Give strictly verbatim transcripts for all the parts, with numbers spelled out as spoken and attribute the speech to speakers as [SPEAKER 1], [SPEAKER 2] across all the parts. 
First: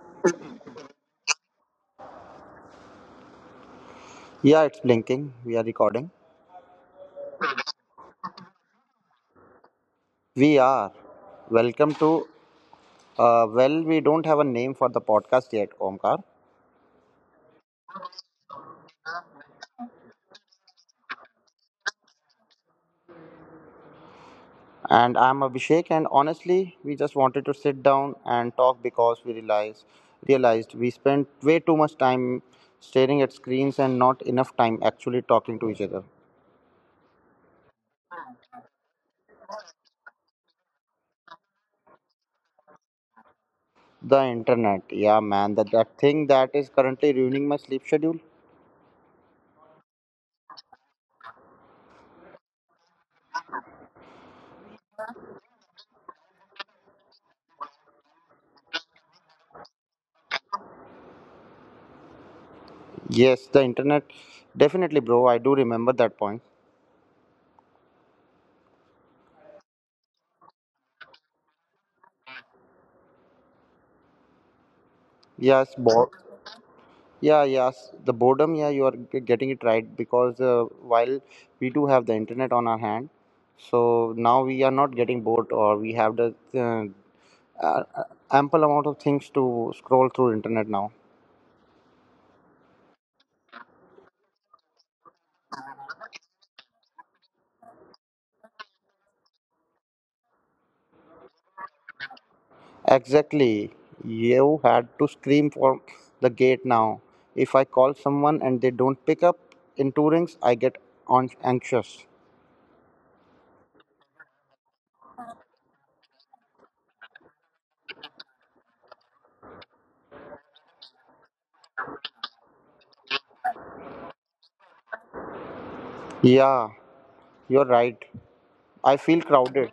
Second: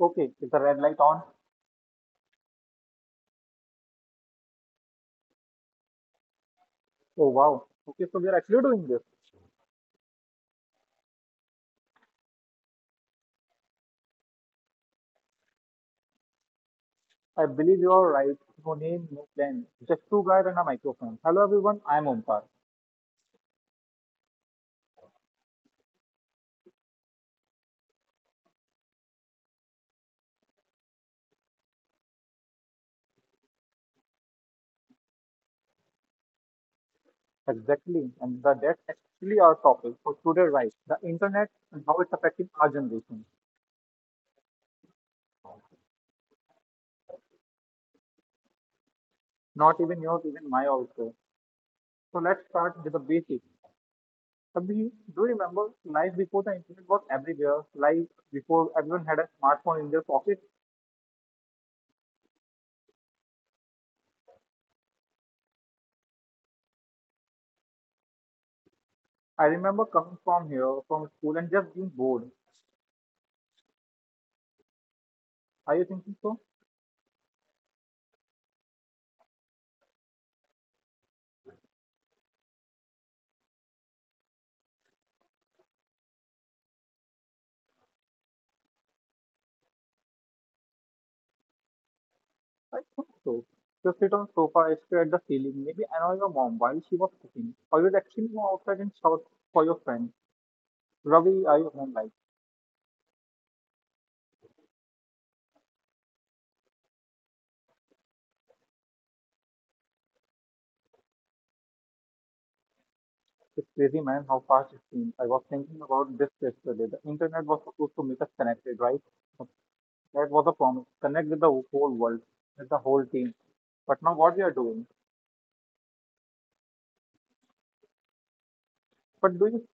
[SPEAKER 1] Okay, is the red light on?
[SPEAKER 2] Yeah, it's blinking. We are recording.
[SPEAKER 1] Oh wow. Okay, so we are actually doing this.
[SPEAKER 2] We are. Welcome to. Uh, well, we don't have a name for the podcast yet, Omkar.
[SPEAKER 1] I believe you are right. No name, no plan. Just two guys and a microphone. Hello everyone, I'm Omkar.
[SPEAKER 2] And I'm Abhishek. And honestly, we just wanted to sit down and talk because we realized realized we spent way too much time staring at screens and not enough time actually talking to each other.
[SPEAKER 1] Exactly, and the, that's actually our topic for today, right? The internet and how it's affecting our generation.
[SPEAKER 2] The internet, yeah, man, that that thing that is currently ruining my sleep schedule.
[SPEAKER 1] Not even yours, even my also. So let's start with the basics. Abhi, do you remember life before the internet was everywhere? Life before everyone had a smartphone in their pocket?
[SPEAKER 2] Yes, the internet, definitely, bro. I do remember that point.
[SPEAKER 1] I remember coming from here, from school, and just being bored.
[SPEAKER 2] Yes,
[SPEAKER 1] Are you
[SPEAKER 2] bro.
[SPEAKER 1] thinking so?
[SPEAKER 2] Yeah, yes, the boredom. Yeah, you are g- getting it right because uh, while we do have the internet on our hand, so now we are not getting bored, or we have the uh, uh, ample amount of things to scroll through internet now.
[SPEAKER 1] I thought so. You sit on sofa, stare at the ceiling, maybe annoy your mom while she was cooking, or you'd actually go outside and shout for your friend. Ravi, I own life.
[SPEAKER 2] Exactly, you had to scream for the gate now. If I call someone and they don't pick up in two rings, I get on- anxious.
[SPEAKER 1] It's crazy, man, how fast it seems. I was thinking about this yesterday. The internet was supposed to make us connected, right? That was a promise. Connect with the whole world, with the whole team. But now what we are doing.
[SPEAKER 2] Yeah, you're right. I feel
[SPEAKER 1] But do you,
[SPEAKER 2] crowded.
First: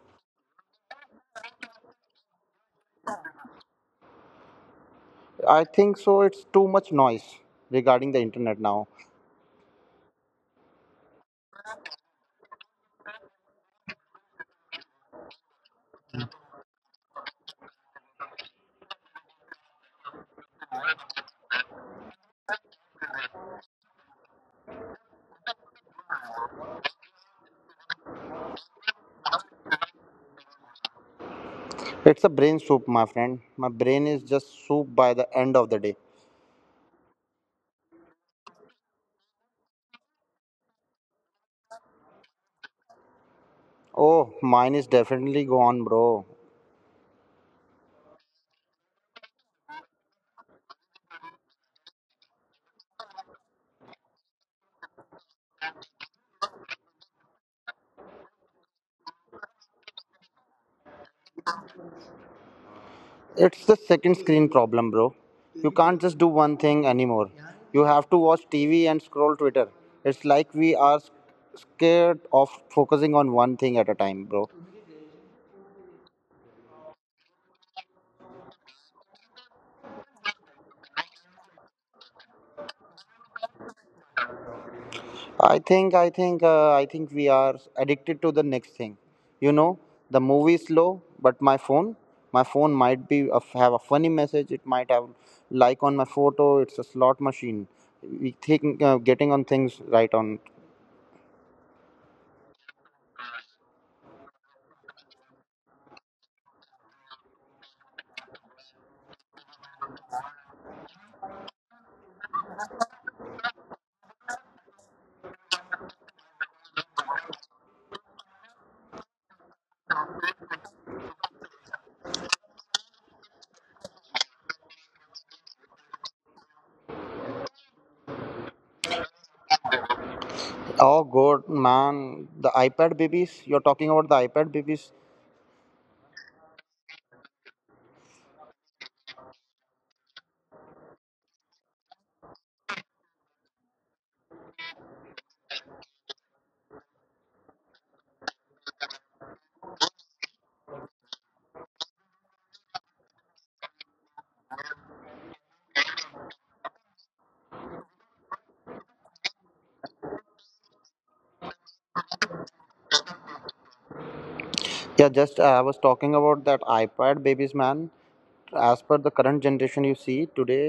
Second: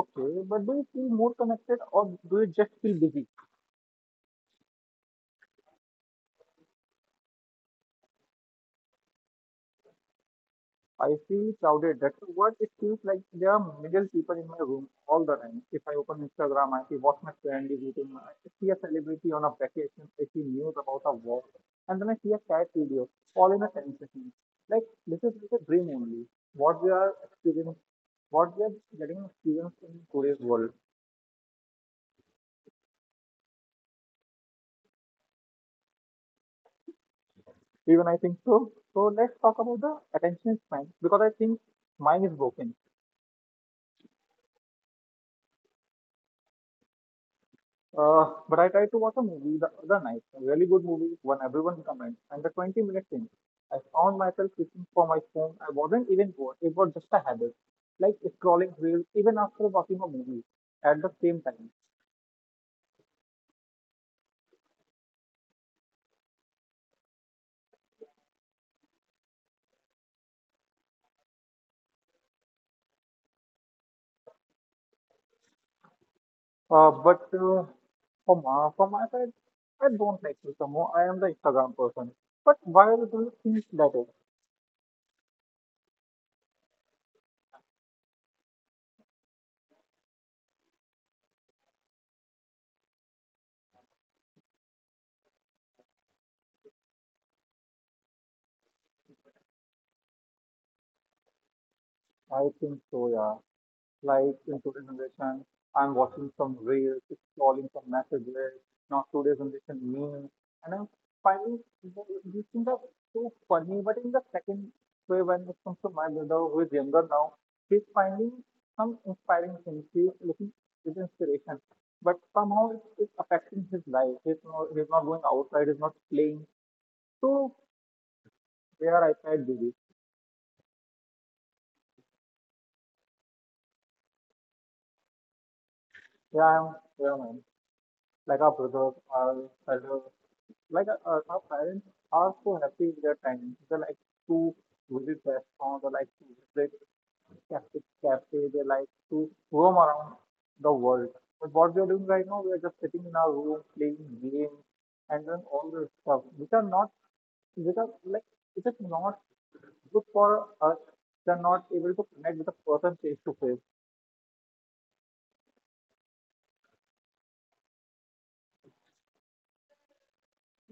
[SPEAKER 1] okay, but do you feel more connected or do you just feel busy?
[SPEAKER 2] I think so. It's too much noise regarding the internet now.
[SPEAKER 1] I feel crowded. That's the word. It feels like there are million people in my room all the time. If I open Instagram, I see what my friend is eating. I see a celebrity on a vacation. I see news about a war. And then I see a cat video, all in a ten seconds. Like, this is like a dream only. What we are experiencing, what we are getting experienced in today's world.
[SPEAKER 2] It's a brain soup, my friend. My brain is just soup by the end of the day.
[SPEAKER 1] Even I think so. So let's talk about the attention span because I think mine is broken.
[SPEAKER 2] Oh, mine is definitely gone, bro.
[SPEAKER 1] Uh, but I tried to watch a movie the other night, a really good movie, one everyone recommends, and the twenty minutes in, I found myself reaching for my phone. I wasn't even bored, it was just a habit, like scrolling reels even after watching a movie at the same time.
[SPEAKER 2] It's the second screen problem, bro. You can't just do one thing anymore. You have to watch T V and scroll Twitter. It's like we are scared of focusing on one thing at a time, bro.
[SPEAKER 1] Uh, but uh, for, my, for my side, I don't like to more. I am the Instagram person. But why do you think that is?
[SPEAKER 2] I think I think uh, I think we are addicted to the next thing. You know, the movie is slow, but my phone, my phone might be a, have a funny message. It might have like on my photo. It's a slot machine. We think uh, getting on things right on.
[SPEAKER 1] I think so, yeah. Like in today's generation, I'm watching some reels, scrolling some messages, now today's generation memes, and I'm finding th- these things are so funny. But in the second way, when it comes to my brother who is younger now, he's finding some inspiring things. He's looking his inspiration, but somehow it's, it's affecting his life. He's not, he's not going outside. He's not playing. So where I tried busy.
[SPEAKER 2] Oh God, man, the iPad babies. You're talking about the iPad babies.
[SPEAKER 1] Yeah, I'm, yeah, man, like our brothers, our elders, like uh, uh, our parents are so happy with their time. They like to visit restaurants, they like to visit cafe, cafe, they like to roam around the world. But what we are doing right now, we are just sitting in our room playing games and doing all this stuff, which are not, which are like, it is not good for us. They are not able to connect with a person face to face,
[SPEAKER 2] Yeah, just uh, I was talking about that iPad babies, man. As per the current generation you see today,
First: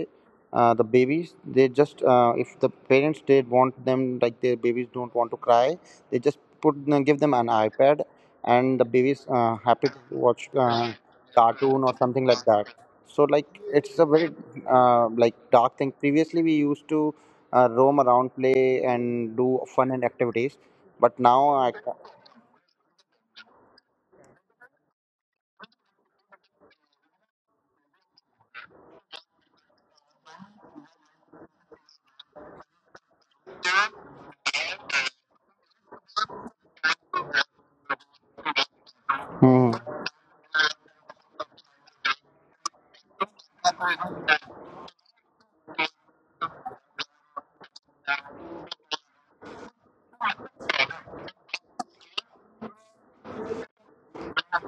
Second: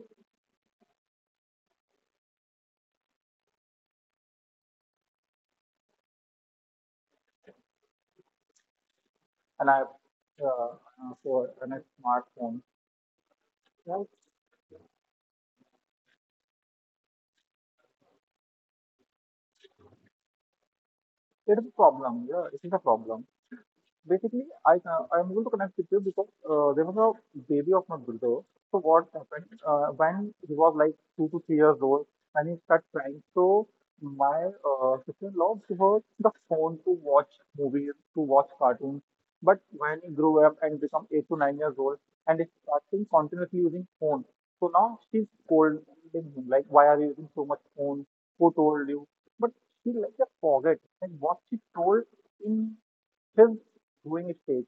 [SPEAKER 2] uh, the babies, they just uh, if the parents they want them, like, their babies don't want to cry, they just put give them an iPad, and the babies uh,
[SPEAKER 1] and I
[SPEAKER 2] happy to watch
[SPEAKER 1] uh,
[SPEAKER 2] uh,
[SPEAKER 1] uh, for a
[SPEAKER 2] cartoon or something like
[SPEAKER 1] smartphone.
[SPEAKER 2] that. So, like, it's
[SPEAKER 1] Right?
[SPEAKER 2] a very uh, like dark thing. Previously we used to uh, roam around, play and do fun and activities, but now
[SPEAKER 1] It's
[SPEAKER 2] I.
[SPEAKER 1] a problem. Yeah, it is a problem. Basically, I can, I'm able to connect with you because uh, there was a baby of my bulldog. So what happened uh, when he was like two to three years old and he started crying. So my uh, sister-in-law gave her the phone to watch movies, to watch cartoons. But
[SPEAKER 2] Hmm.
[SPEAKER 1] when he grew up and become eight to nine years old and is starting continuously using phone, so now she's scolding him like, why are you using so much phone? Who told you? But she like just forget like what she told in his doing it fake.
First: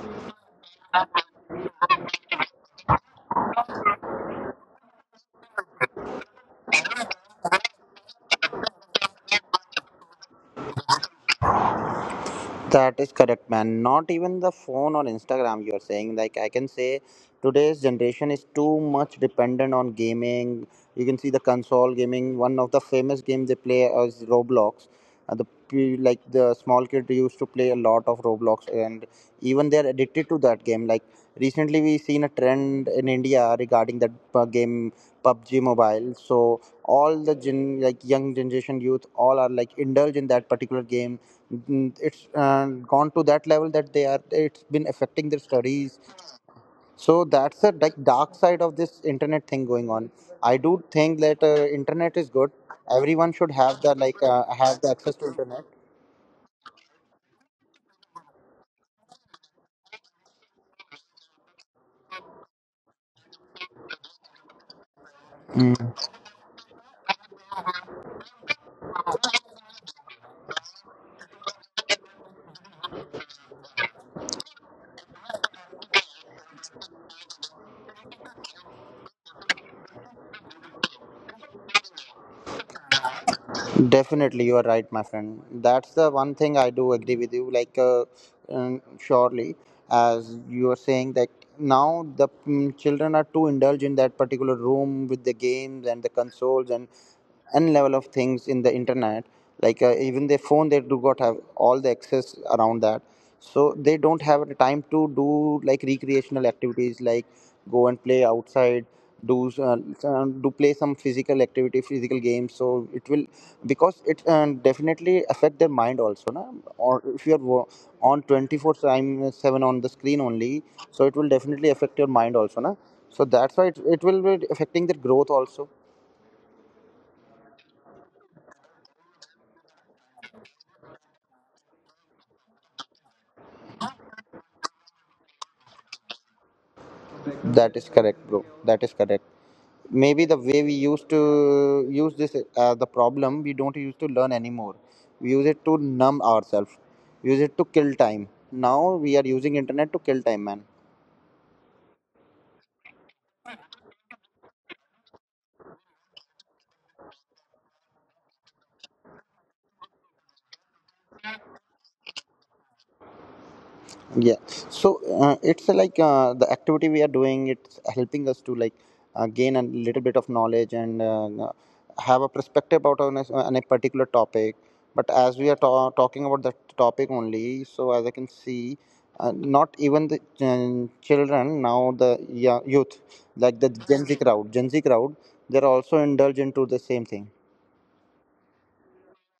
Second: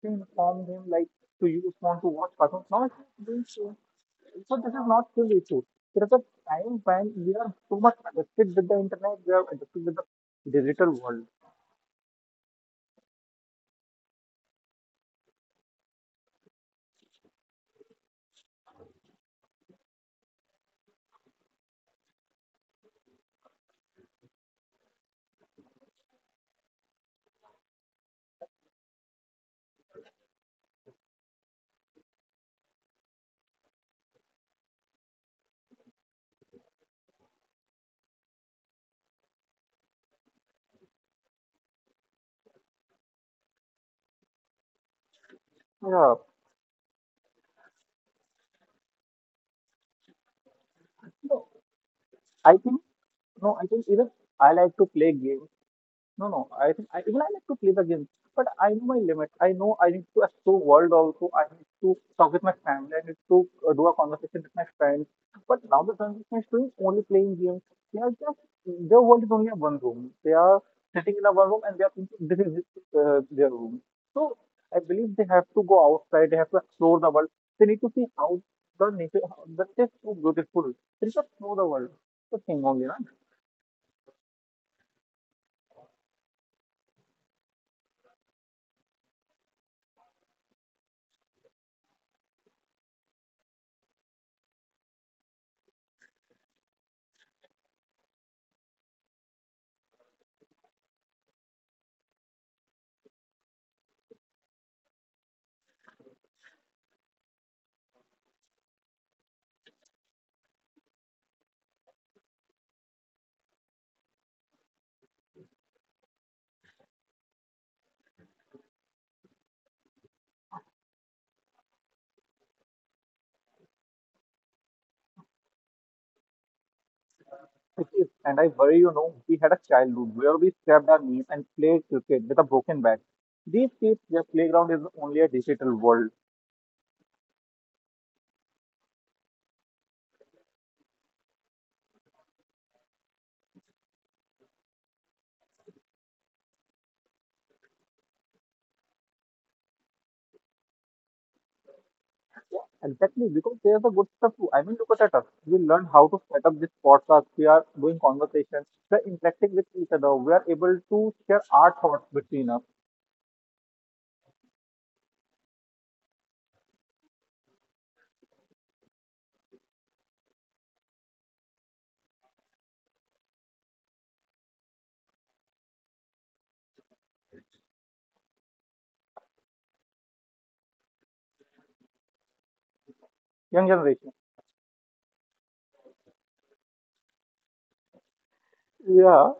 [SPEAKER 1] She informed him like, "Do you want to watch cartoons?" No, it's not doing so. So this is not his issue. There is a time when we are too much addicted with the internet. We are addicted with the digital world.
[SPEAKER 2] That is correct, man. Not even the phone or Instagram, you're saying. Like, I can say today's generation is too much dependent on gaming. You can see the console gaming. One of the famous game they play is Roblox. Uh, the p- like, the small kid used to play a lot of Roblox, and even they're addicted to that game. Like recently, we seen a trend in India regarding that uh, game pub g Mobile. So all the gen like young generation youth all are like indulge in that particular game. Mm, it's uh, Gone to that level that they are, it's been affecting their studies.
[SPEAKER 1] Yeah.
[SPEAKER 2] So that's a like dark side of this internet thing going on. I do think that
[SPEAKER 1] No,
[SPEAKER 2] uh, internet is good.
[SPEAKER 1] I think
[SPEAKER 2] Everyone should
[SPEAKER 1] no. I
[SPEAKER 2] have
[SPEAKER 1] think
[SPEAKER 2] the
[SPEAKER 1] even
[SPEAKER 2] like uh,
[SPEAKER 1] I like
[SPEAKER 2] have
[SPEAKER 1] to
[SPEAKER 2] the
[SPEAKER 1] play
[SPEAKER 2] access to
[SPEAKER 1] games.
[SPEAKER 2] internet.
[SPEAKER 1] No, no. I think I, even I like to play the game, but I know my limit. I know I need to explore world also. I need to talk with my family. I need to uh, do a conversation with my friends. But now the
[SPEAKER 2] Mm.
[SPEAKER 1] generation is doing only playing games. They are just their world is only a one room. They are sitting in a one room and they are thinking this is this is, uh, their room. So I believe they have to go outside. They have to explore the world. They need to see how the nature, how, that is so beautiful. They should know the world. The thing only, na?
[SPEAKER 2] Definitely you are right, my friend. That's the one thing I do agree with you, like uh, um, surely. As you are saying that, now the mm, children are too indulged in that particular room with the games and the consoles and n level of things in the internet. Like uh, even their phone, they do not have all the access around that, so they don't have the time to do like recreational activities, like go and play outside, do s- uh, uh, do play some physical activity, physical games. So it will, because it uh, definitely affect their mind also, na? Or if you are wo- on twenty-four time uh, seven on the screen only, so it will definitely affect your mind also, na? So that's why it, it will be affecting their growth also.
[SPEAKER 1] It is, and I worry, you know, we had a childhood where we scraped our knees and played cricket with a broken bat. These kids, their playground is only a digital world.
[SPEAKER 2] That is correct, bro. That is correct. Maybe the way we used to use this as the problem, we don't use to learn anymore. We use it to numb ourselves, use it to kill time. Now we are using internet to kill time, man.
[SPEAKER 1] Exactly, because there's the good stuff too. I mean, look at us. We learn how to set up this podcast. We are doing conversations. We're interacting with each other. We are able to share our thoughts between us.
[SPEAKER 2] Yeah, so uh, it's uh, like uh, the activity we are doing, it's helping us to like uh, gain a little bit of knowledge and uh, uh, have a perspective about on a, on a particular topic. But as we are ta- talking about that topic only, so as I can see, uh, not even the um, children, now the, yeah, youth, like
[SPEAKER 1] Young
[SPEAKER 2] the gen
[SPEAKER 1] generation.
[SPEAKER 2] z crowd gen z crowd they're also indulged into the same thing.
[SPEAKER 1] Yeah.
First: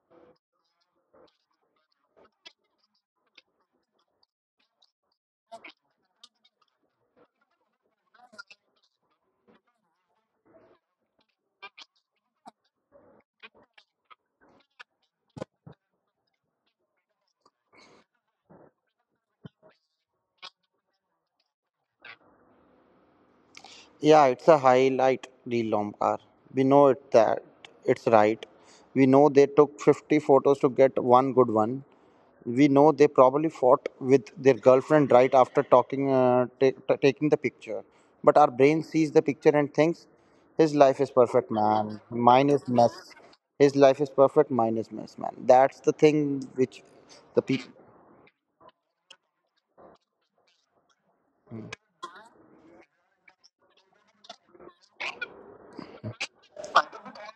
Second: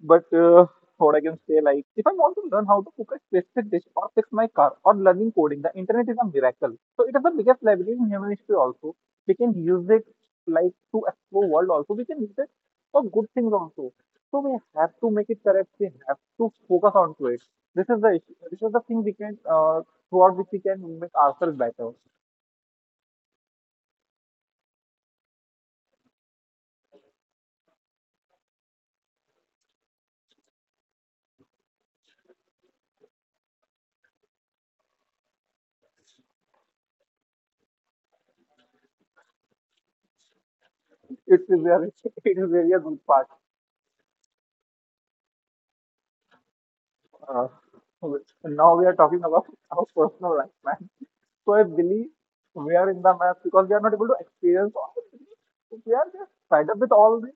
[SPEAKER 1] But uh, what I can say, like, if I want to learn how to cook a specific dish or fix my car or learning coding, the internet is a miracle. So it is the biggest library in human history. Also, we can use it like to explore world. Also, we can use it for good things also. So we have to make it correct. We have to focus on to it. This is the issue. This is the thing we can uh, throughout which we can make ourselves better.
[SPEAKER 2] Yeah, it's a highlight reel long car. We know it that it's right. We know they took fifty photos to get one good one. We know they probably fought with their girlfriend right after talking, uh, ta ta- taking the picture. But our brain sees the picture and thinks, his life is
[SPEAKER 1] It
[SPEAKER 2] perfect,
[SPEAKER 1] is very,
[SPEAKER 2] man.
[SPEAKER 1] it
[SPEAKER 2] Mine
[SPEAKER 1] is
[SPEAKER 2] is
[SPEAKER 1] very a
[SPEAKER 2] mess.
[SPEAKER 1] good part.
[SPEAKER 2] His life is perfect. Mine is mess, man. That's the thing which the
[SPEAKER 1] Uh,
[SPEAKER 2] people.
[SPEAKER 1] now we are talking about our personal life, man. So I believe we are in the mess because we are not able to experience all the things. So, we are just fed up with all this.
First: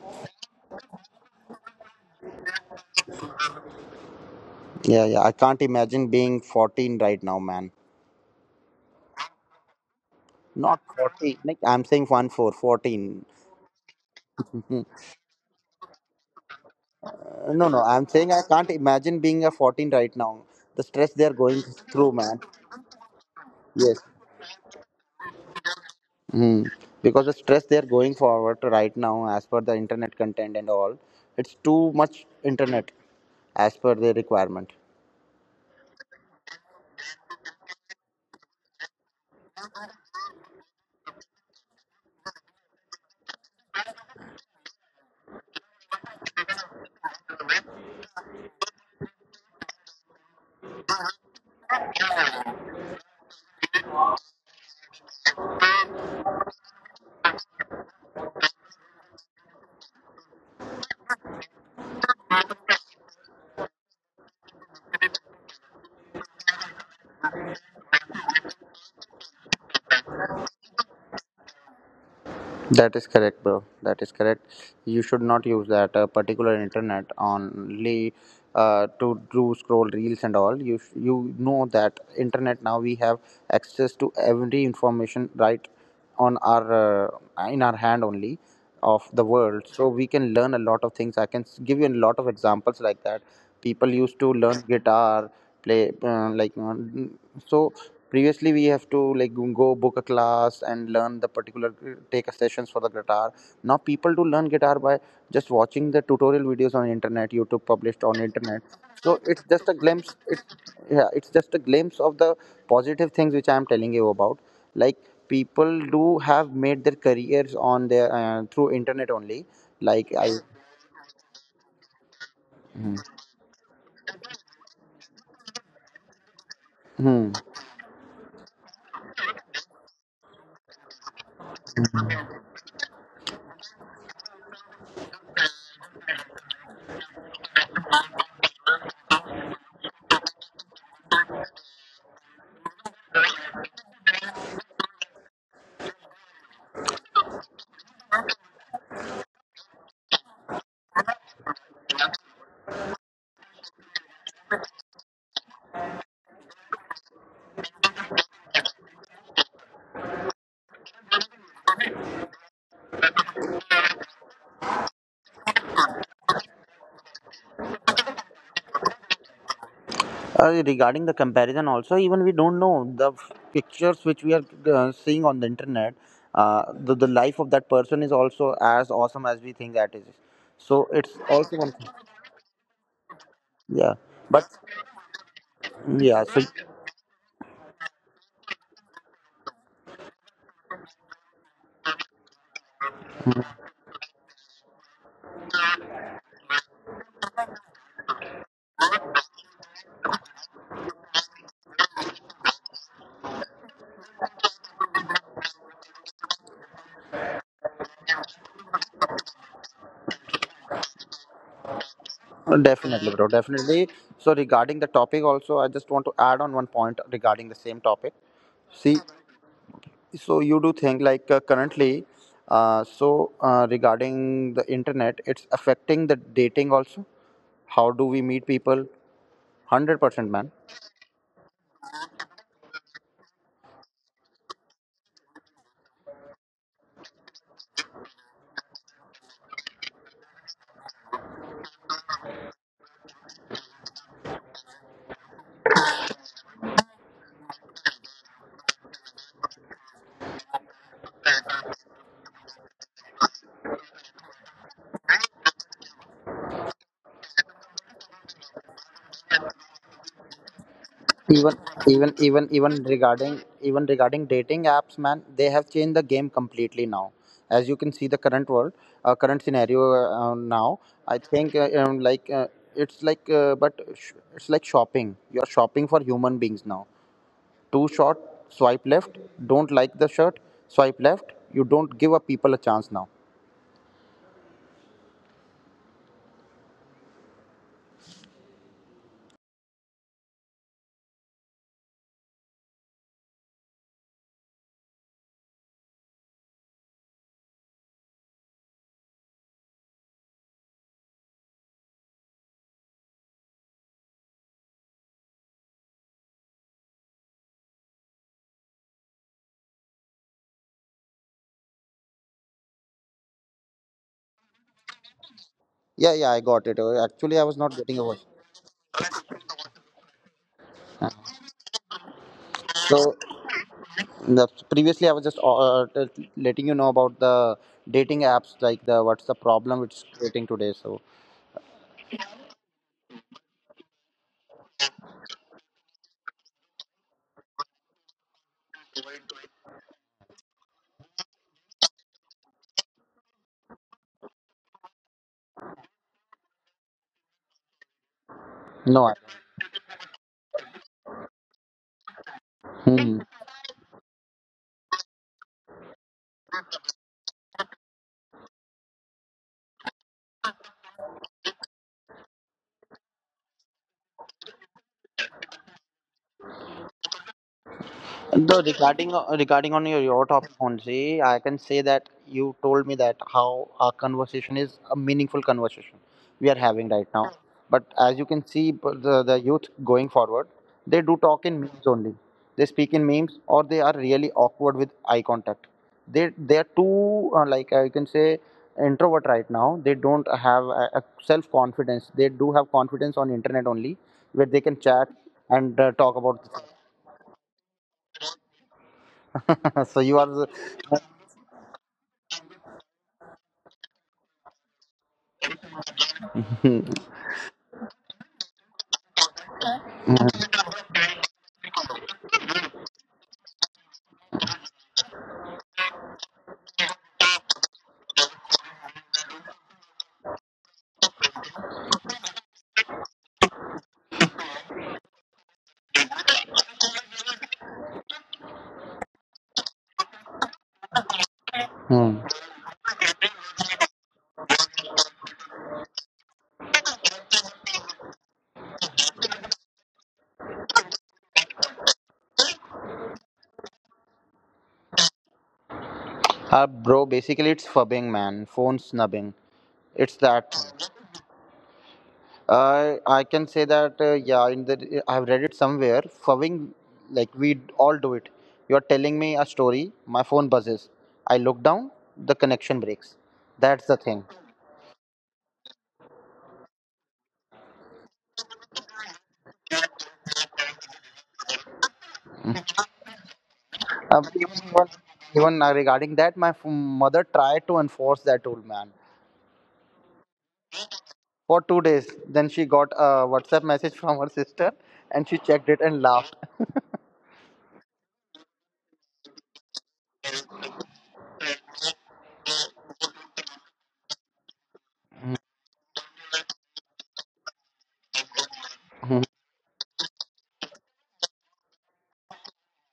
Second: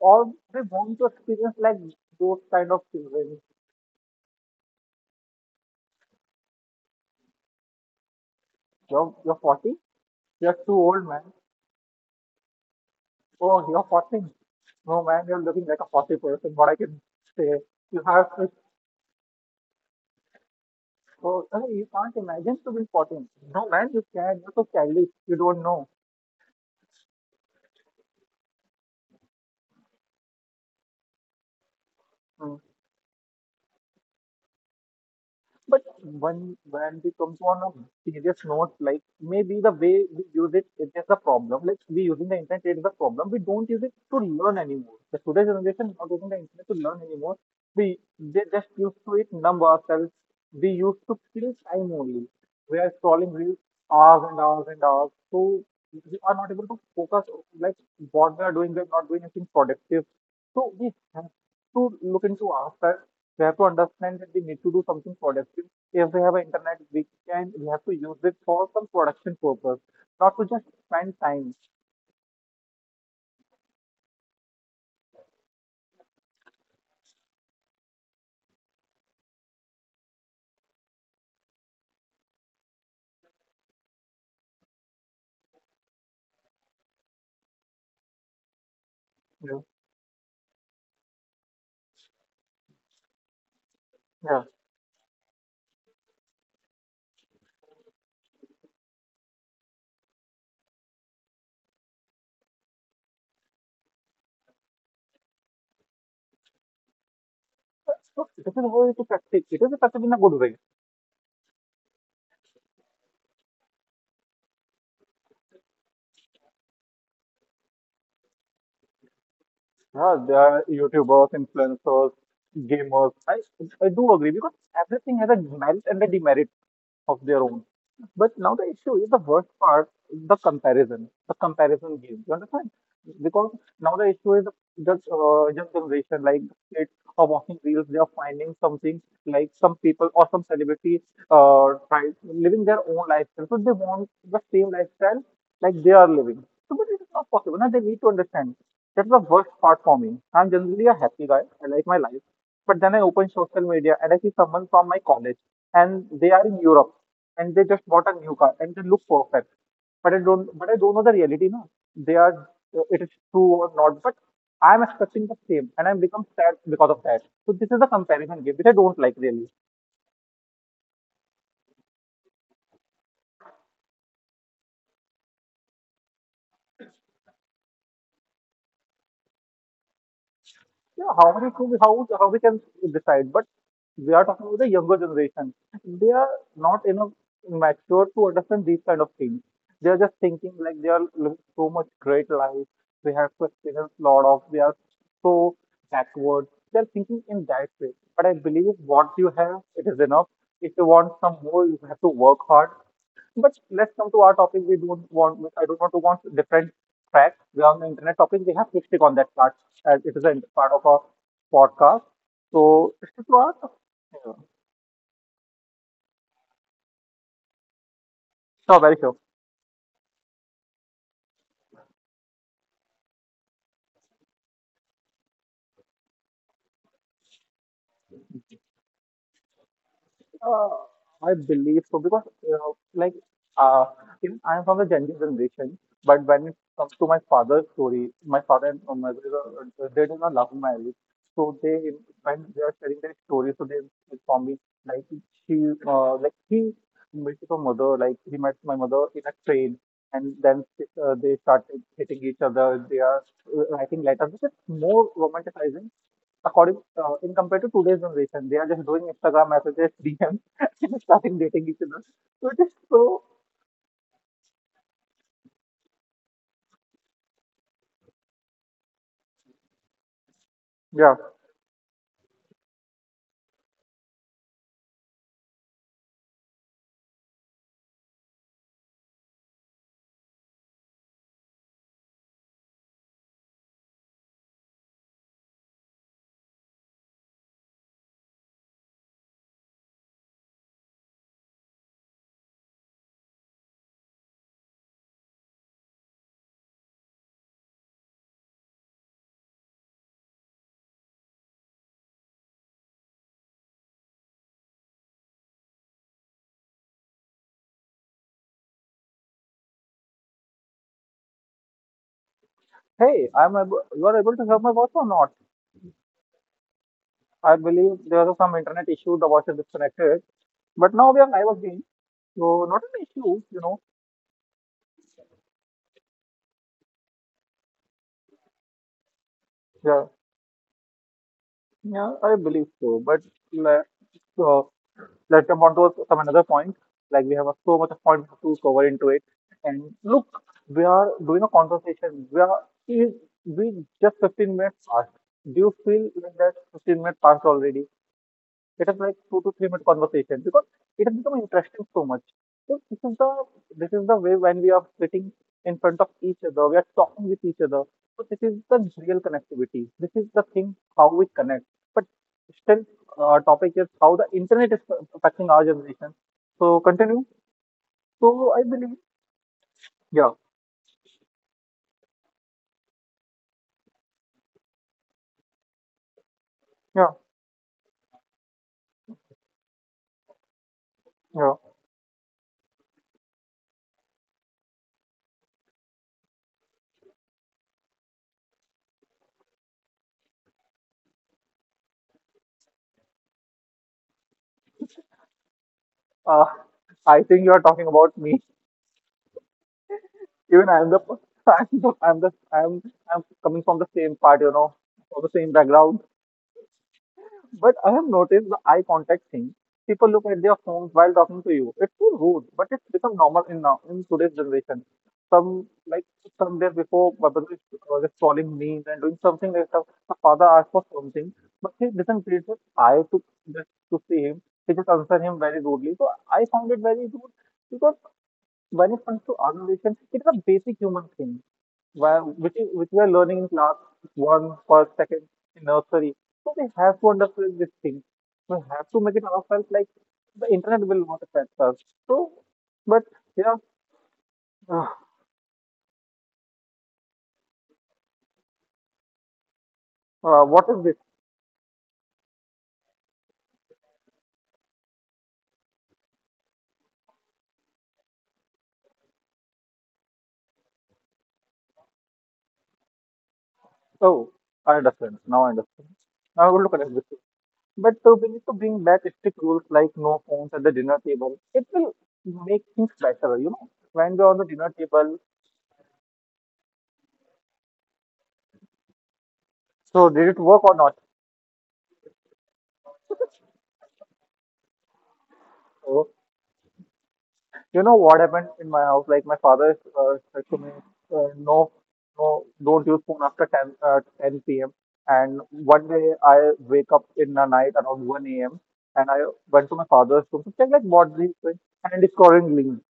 [SPEAKER 1] All they want to experience like those kind of children.
[SPEAKER 2] Yeah, yeah, I can't imagine being fourteen right now, man.
[SPEAKER 1] You're, you're forty, you're too
[SPEAKER 2] Not
[SPEAKER 1] old, man.
[SPEAKER 2] forty. Like, I'm saying one four, fourteen.
[SPEAKER 1] Oh, you're forty. No, man, you're looking like a forty person. What I can say,
[SPEAKER 2] No, no,
[SPEAKER 1] you
[SPEAKER 2] I'm saying
[SPEAKER 1] have
[SPEAKER 2] I
[SPEAKER 1] to.
[SPEAKER 2] can't imagine being a fourteen right now. The stress they're
[SPEAKER 1] Oh,
[SPEAKER 2] going
[SPEAKER 1] you
[SPEAKER 2] through,
[SPEAKER 1] can't
[SPEAKER 2] man.
[SPEAKER 1] imagine to be forty. No, man,
[SPEAKER 2] Yes.
[SPEAKER 1] you can. You're so childish. You don't know.
[SPEAKER 2] Hmm. Because the stress they're going forward to right now, as per the internet content and all, it's too much
[SPEAKER 1] Hmm.
[SPEAKER 2] internet as per their requirement.
[SPEAKER 1] But when when we comes on a serious note, like maybe the way we use it, it is the problem. Like we using the internet, it is the problem. We don't use it to learn anymore. The today's generation is not using the internet to learn anymore. We they just used to it numb ourselves. We used to kill time only. We are scrolling reels hours and hours and hours. So we are not able to focus like what we are doing. We are not doing anything productive. So we have to look into ourselves, we have to understand that we need to do something productive. If we have an internet, we can we have to use it for some production purpose, not to just spend time.
[SPEAKER 2] That is correct, bro. That is correct. You should not use that uh, particular internet only uh, to do scroll reels and all. You sh- you know that internet now we have access to every information right on our uh, in our hand only of the
[SPEAKER 1] Yeah.
[SPEAKER 2] world. So we can learn a lot of things. I can s- give you a lot of examples like that. People used to
[SPEAKER 1] Yeah.
[SPEAKER 2] learn guitar, play uh, like uh, so previously we have to like go book a class and learn the particular, take a sessions for the guitar. Now people do learn guitar by just watching the tutorial videos on internet, youtube published on
[SPEAKER 1] So this is
[SPEAKER 2] internet.
[SPEAKER 1] a way to
[SPEAKER 2] So it's
[SPEAKER 1] practice. It
[SPEAKER 2] just
[SPEAKER 1] is
[SPEAKER 2] a
[SPEAKER 1] a practice in
[SPEAKER 2] glimpse
[SPEAKER 1] a good
[SPEAKER 2] it,
[SPEAKER 1] way.
[SPEAKER 2] yeah, it's just a glimpse of the positive things which I am telling you about. Like, people do have made their careers on their uh, through internet only, like
[SPEAKER 1] Yeah,
[SPEAKER 2] I.
[SPEAKER 1] there are YouTubers, influencers,
[SPEAKER 2] Mhm.
[SPEAKER 1] gamers. I I do agree because everything has a merit and a demerit of
[SPEAKER 2] Hmm.
[SPEAKER 1] their own. But now the issue is the worst part, is the comparison, the comparison game. You understand? Because now the issue is the uh, young generation, like kids are watching reels, they are finding something like some people or some celebrities uh, try living their own lifestyle. So they want the same lifestyle like they are living. So, but it is not possible. Now they need to understand. That's the worst part for me. I'm generally a happy guy. I like my life. But then I open social media and I see someone from my college and they are in Europe and they just bought a new car and they look perfect. But I don't, but I don't know the reality, no. They are, it is true or not, but I'm expecting the same and I'm become sad because of that. So this is the comparison game, which I don't like really.
[SPEAKER 2] Uh, regarding the comparison, also, even we don't know the f- pictures which we are uh, seeing on the internet. Uh, the, the life of that person is also as awesome as we think that is. So
[SPEAKER 1] Yeah,
[SPEAKER 2] it's
[SPEAKER 1] how many
[SPEAKER 2] also one.
[SPEAKER 1] should
[SPEAKER 2] thing.
[SPEAKER 1] how, how we can decide, but
[SPEAKER 2] Yeah,
[SPEAKER 1] we are talking
[SPEAKER 2] but
[SPEAKER 1] about the younger generation. They
[SPEAKER 2] yeah,
[SPEAKER 1] are
[SPEAKER 2] so
[SPEAKER 1] not enough mature to understand these kind of things. They are just thinking like they are living so much great life. They have to experience lot of, they are so backward. They are thinking in that way. But I believe what you have, it is enough. If you want some more, you have to work hard. But let's come to our topic. We don't want, I don't want to want different track. We are on the internet topic. We have to stick on that part as it is a part of our podcast.
[SPEAKER 2] Mm,
[SPEAKER 1] So,
[SPEAKER 2] definitely,
[SPEAKER 1] it's
[SPEAKER 2] bro,
[SPEAKER 1] to us.
[SPEAKER 2] definitely.
[SPEAKER 1] Yeah.
[SPEAKER 2] So regarding the topic, also, I just want to add on one point regarding the same topic.
[SPEAKER 1] Sure, very
[SPEAKER 2] See,
[SPEAKER 1] sure.
[SPEAKER 2] so you do think like uh, currently, uh, so uh, regarding the internet, it's affecting the dating also. How do we meet people? Hundred percent, man.
[SPEAKER 1] Uh, I believe so because uh, like uh, even I am from the Gen Z generation, but when it comes to my father's story, my father and uh, my mother uh, they did not love marriage, so they when they are sharing their story, so they inform me like she uh, like he met her mother, like he met my mother in a train, and then uh, they started hitting each other. They are uh, writing letters, which is more romanticizing according uh, in compared to today's generation, they are just doing Instagram messages, D Ms, and starting
[SPEAKER 2] Even
[SPEAKER 1] dating each other.
[SPEAKER 2] even even
[SPEAKER 1] So it is
[SPEAKER 2] even
[SPEAKER 1] so,
[SPEAKER 2] regarding even regarding dating apps, man, they have changed the game completely now. As you can see, the current world, uh, current scenario uh, now,
[SPEAKER 1] yeah.
[SPEAKER 2] I think uh, um, like uh, it's like uh, but sh- it's like shopping. You are shopping for human beings now. Too short, swipe left. Don't like the shirt, swipe left. You don't give a people a chance now.
[SPEAKER 1] Hey, I'm able, you are able to serve my boss or not?
[SPEAKER 2] Yeah, yeah, I got it. Uh, Actually, I was
[SPEAKER 1] I
[SPEAKER 2] not getting
[SPEAKER 1] believe
[SPEAKER 2] over.
[SPEAKER 1] there was some internet issue. The voice is disconnected, but now we are live again, so not an
[SPEAKER 2] So
[SPEAKER 1] issue, you know.
[SPEAKER 2] the previously I was just uh, uh, t- letting you know about the dating apps, like, the what's the problem it's
[SPEAKER 1] Yeah,
[SPEAKER 2] creating today, so.
[SPEAKER 1] yeah, I believe so. But like, uh, let's jump on to some another point. Like we have a- so much of points to cover into it. And look, we are doing a conversation. We are is we just fifteen minutes past. Do you feel like that fifteen minutes passed already? It is
[SPEAKER 2] No I-
[SPEAKER 1] like two to three minute conversation because it has become interesting so much. So this is
[SPEAKER 2] Hmm.
[SPEAKER 1] the this is the way when we are sitting in front of each other, we are talking with each other. So this is the real connectivity. This is the thing how we connect. But still, our topic is how the internet is affecting our generation. So continue. So
[SPEAKER 2] Though
[SPEAKER 1] I believe,
[SPEAKER 2] regarding uh, regarding on your, your
[SPEAKER 1] yeah,
[SPEAKER 2] topic only, I can say that you told me that how our conversation is a meaningful conversation we are having right
[SPEAKER 1] yeah,
[SPEAKER 2] now. But as you can see, b- the, the youth going forward, they do talk
[SPEAKER 1] yeah.
[SPEAKER 2] in memes only. They speak in memes, or they are really awkward with eye contact. They they are too uh, like uh, you can say introvert right now. They don't have a, a self confidence. They do have confidence on internet only, where they can chat and uh, talk
[SPEAKER 1] Uh,
[SPEAKER 2] about.
[SPEAKER 1] I think you are talking about me.
[SPEAKER 2] So you are. The,
[SPEAKER 1] Even I am the, I'm the, I'm the, I'm, I'm coming from the same part, you know, from the same background. But I have noticed the eye contact thing. People look at their phones while talking to you. It's so rude, but it's become normal in now in today's generation. Some like some days before my brother is- was calling me and doing something like that. My father asked for something, but he doesn't raise his eye to just to see him. He just answer him very rudely. So I found it very rude because when it comes to our it's a basic human thing
[SPEAKER 2] Hmm.
[SPEAKER 1] well, which is, which we are learning in class one, first, second in nursery. So we have to understand this thing. We have to make it ourselves like the internet will not affect us. So, but yeah, uh,
[SPEAKER 2] Uh, bro, basically it's fubbing, man. Phone snubbing. It's
[SPEAKER 1] uh,
[SPEAKER 2] that.
[SPEAKER 1] what is this?
[SPEAKER 2] Uh, I can say that. Uh, yeah, in the I've read it somewhere. Fubbing, like we all do it. You're telling me a story. My phone buzzes. I look down. The connection breaks. That's the thing.
[SPEAKER 1] Oh, I understand now. I understand. Now I will look at it this everything. But uh, we need to bring back strict rules like no phones at the dinner table. It will make
[SPEAKER 2] Mm.
[SPEAKER 1] things better, you know. When
[SPEAKER 2] Uh,
[SPEAKER 1] we're on the
[SPEAKER 2] even
[SPEAKER 1] dinner table,
[SPEAKER 2] even uh, Regarding that, my f- mother tried to enforce that rule, man,
[SPEAKER 1] so did it work or not?
[SPEAKER 2] for two days. Then she got a WhatsApp message from her sister, and she checked it and
[SPEAKER 1] So
[SPEAKER 2] laughed.
[SPEAKER 1] you know what happened in my house? Like my father uh, said to me, uh, "No, no, don't use phone after ten, uh, ten p m" And one day I wake up in the night around one a m and I went to my father's room to check like what he's doing, and he's scrolling link.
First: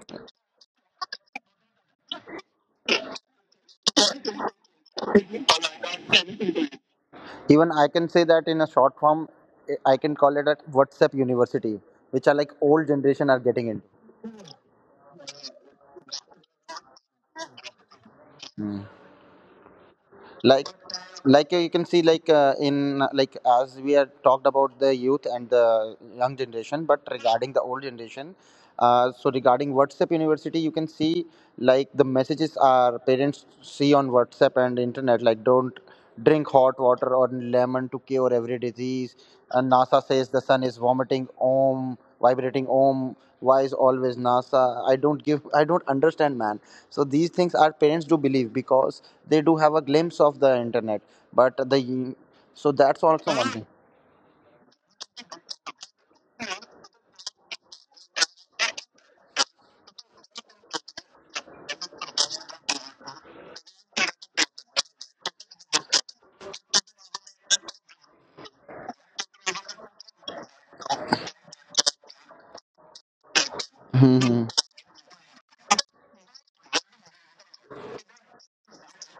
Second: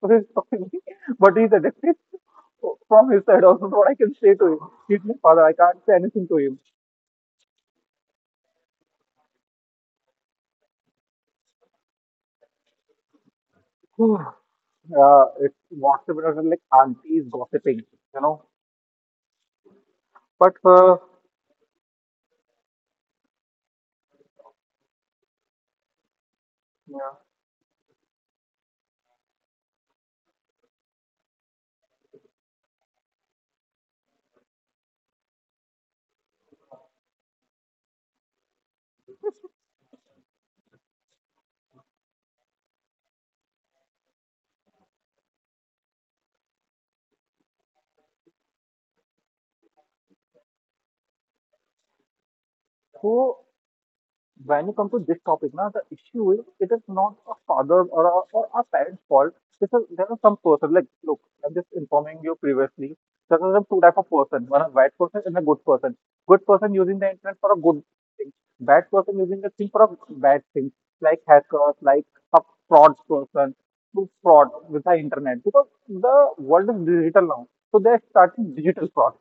[SPEAKER 1] So he's talking, to me, but he's addicted from his side also. So what I can say to him, he's my father. I can't say anything to him.
[SPEAKER 2] Even I can say that in a short form, I can call it a whatsapp university, which are like old generation are getting into.
[SPEAKER 1] Whew, uh, it's WhatsApp and like aunties gossiping, you know.
[SPEAKER 2] Hmm.
[SPEAKER 1] But
[SPEAKER 2] like
[SPEAKER 1] uh,
[SPEAKER 2] like uh, you can see, like uh, in uh, like as we had talked about the youth and the young generation, but
[SPEAKER 1] yeah.
[SPEAKER 2] regarding the old generation. Uh, so regarding WhatsApp University, you can see, like, the messages our parents see on WhatsApp and internet, like don't drink hot water or lemon to cure every disease, and NASA says the sun is vomiting om, vibrating om. Why is always NASA? i don't give I don't understand, man. So these things our parents do believe, because they do have a glimpse of the internet, but the so that's also
[SPEAKER 1] So
[SPEAKER 2] one thing.
[SPEAKER 1] when you come to this topic now the issue is it is not a father or a, or a parent's fault. This is, there are some person like look, I'm just informing you previously, there are two type of person, one is bad person and a good person. Good person using the internet for a good thing, bad person using the thing for a bad thing, like hackers, like a fraud person who fraud with the internet because the world is digital now, so they're starting digital fraud.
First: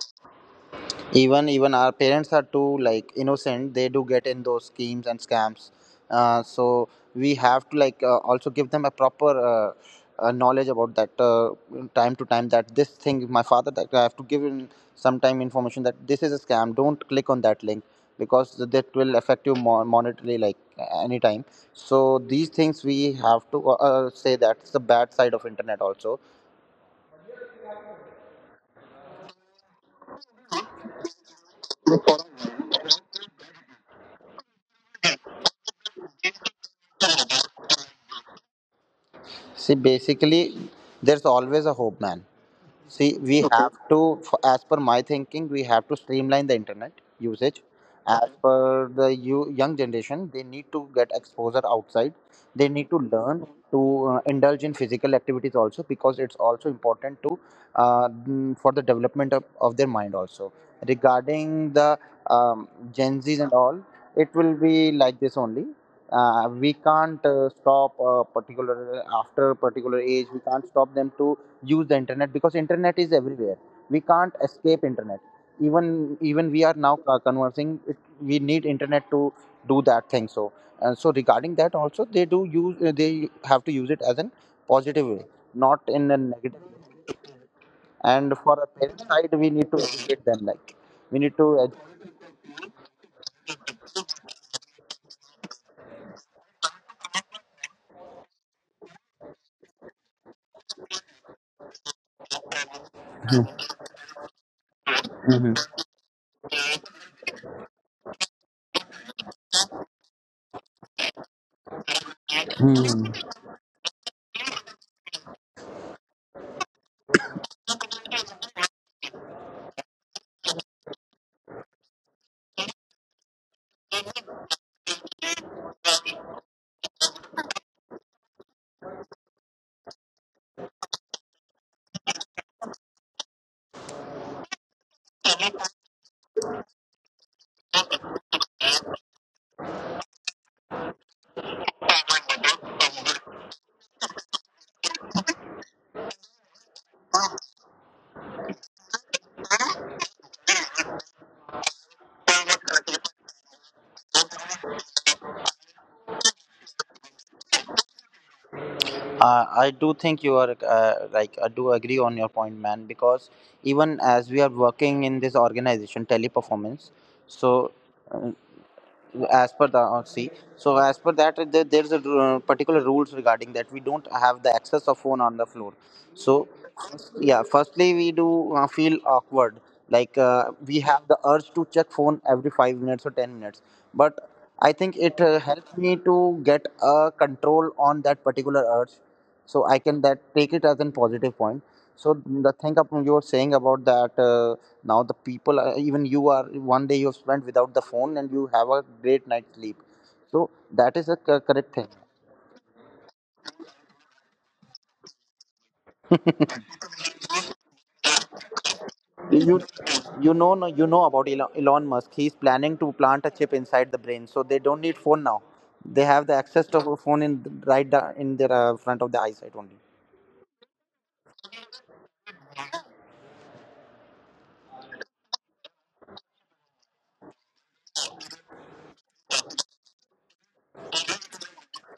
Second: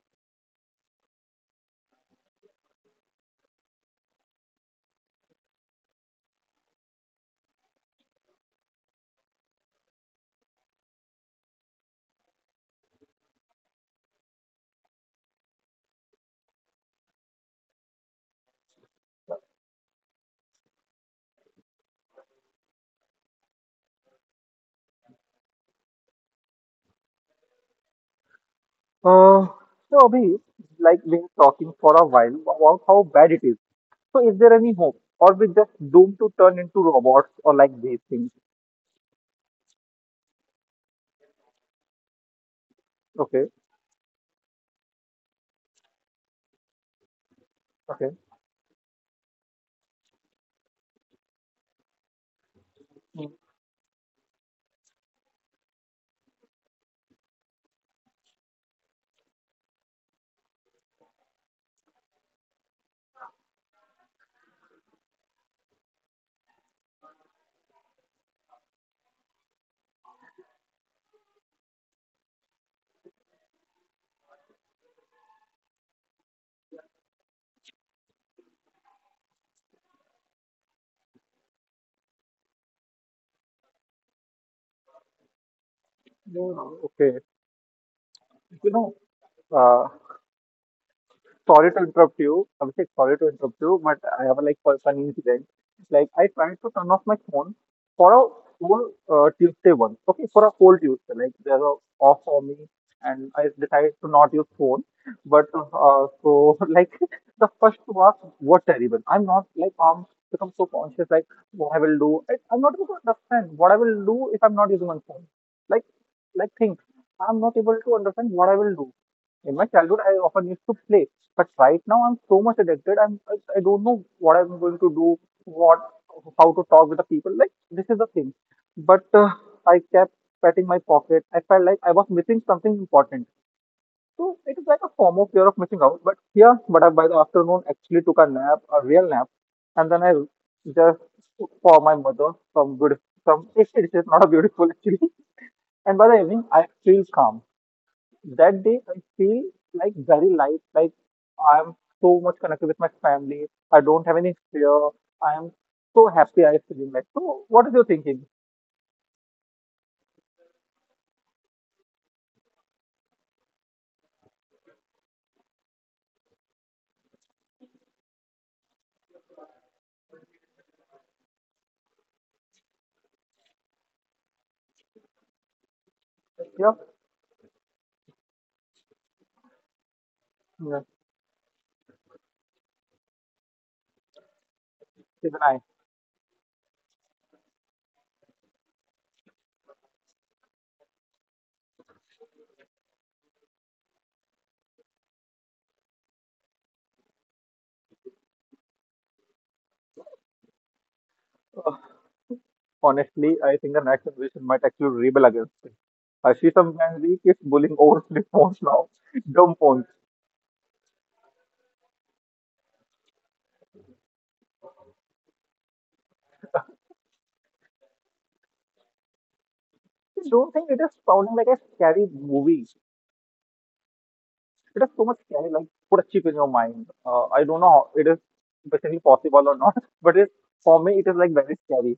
[SPEAKER 2] Even even our parents are too, like, innocent. They do get in those schemes and scams. Uh, so we have to, like, uh, also give them a proper uh, uh, knowledge about that, uh, time to time that this thing my father that I have to give him sometime information, that this is a scam. Don't click on that link, because that will affect you mo- monetarily, like, anytime. So these things we have to, uh, uh, say, that's the bad side of internet also.
[SPEAKER 1] uh, so Abhi, like been talking for a while about how bad it is. So is there any hope? Or we just doomed to turn into robots or like these things?
[SPEAKER 2] See, basically there's always a hope, man. See, we,
[SPEAKER 1] Okay,
[SPEAKER 2] okay, have to, f- as per my thinking, we have to streamline the internet usage.
[SPEAKER 1] okay.
[SPEAKER 2] As, mhm, per the you, young generation, they need to get exposure outside. They need to
[SPEAKER 1] Mm.
[SPEAKER 2] learn to uh, indulge in physical activities also, because it's also important to, uh, mm, for the development of, of their mind also. Regarding the um, Gen Zs and all, it will be like this only. Uh, we can't uh, stop a particular, after a particular age, we can't stop them to use the internet, because internet is everywhere. We can't escape internet. Even even we are now uh, conversing it, we need internet to do that thing. So and so regarding that also, they do use, uh, they have to use it as an positive way, not in a
[SPEAKER 1] No,
[SPEAKER 2] negative.
[SPEAKER 1] no. Okay.
[SPEAKER 2] And for a
[SPEAKER 1] You know,
[SPEAKER 2] parent side, we need to
[SPEAKER 1] uh,
[SPEAKER 2] educate them, like, we need to
[SPEAKER 1] sorry to interrupt you. Abhishek, sorry to interrupt you, but I have a like fu- funny incident. Like I tried to turn off my phone for a whole uh, Tuesday once. Okay, for a whole Tuesday. Like there's a off for me, and I decided to not use phone. But
[SPEAKER 2] educate.
[SPEAKER 1] uh, so like the first two hours were terrible. I'm not like um become so conscious like what I will do. I, I'm not able to understand what I will do if I'm not using my phone. Like like think I'm not able to understand what I will do. In my childhood, I often used to play, but right now I'm so much addicted. I'm I, I don't know what I'm going to do, what how to talk with the people. Like this is the thing. But uh, I kept patting my pocket. I felt like I was missing something important. So it is like a form of fear of missing out. But yeah, but I, by the afternoon actually took a nap, a real nap, and then I just cooked for my mother some good some it's, it's not a beautiful actually. And by the evening, I feel calm. That day I feel like very light, like I'm so much connected with my family. I don't have any fear. I am so happy I feel like. So what is your thinking?
[SPEAKER 2] Uh, I do think you are, uh, like, I do agree on your point, man. Because even as we are working in this organization, Teleperformance, so, uh, as per the, uh, see, so as per that, uh, there, there's a uh, particular rules regarding that we don't have the access of phone on the floor, so
[SPEAKER 1] Yeah,
[SPEAKER 2] yeah, firstly we do uh, feel awkward, like, uh, we
[SPEAKER 1] yeah.
[SPEAKER 2] have the urge to check phone every five minutes or ten minutes. But I think it uh,
[SPEAKER 1] Even I,
[SPEAKER 2] helps me to get a control on that particular urge. So I can that take it as a positive point. So the thing up you're saying about that, uh, now the people are, even you are, one day you have spent without the phone and you have a great night sleep, so that is a co- correct thing.
[SPEAKER 1] Uh, honestly I think the next generation might actually rebel against it. I see some Gen Z kids bullying over flip phones now.
[SPEAKER 2] you
[SPEAKER 1] Dumb phones.
[SPEAKER 2] you know, no, you know about Elon, elon Musk, he's planning to plant a chip inside the brain, so they don't need phone now. They have the access to a phone in, right, da- in their, uh, front of the eyesight only.
[SPEAKER 1] I don't think it is sounding like a scary movie. It is so much scary, like put a chip in your mind. Uh, I don't know how it is basically possible or not, but it, for me, it is like very scary.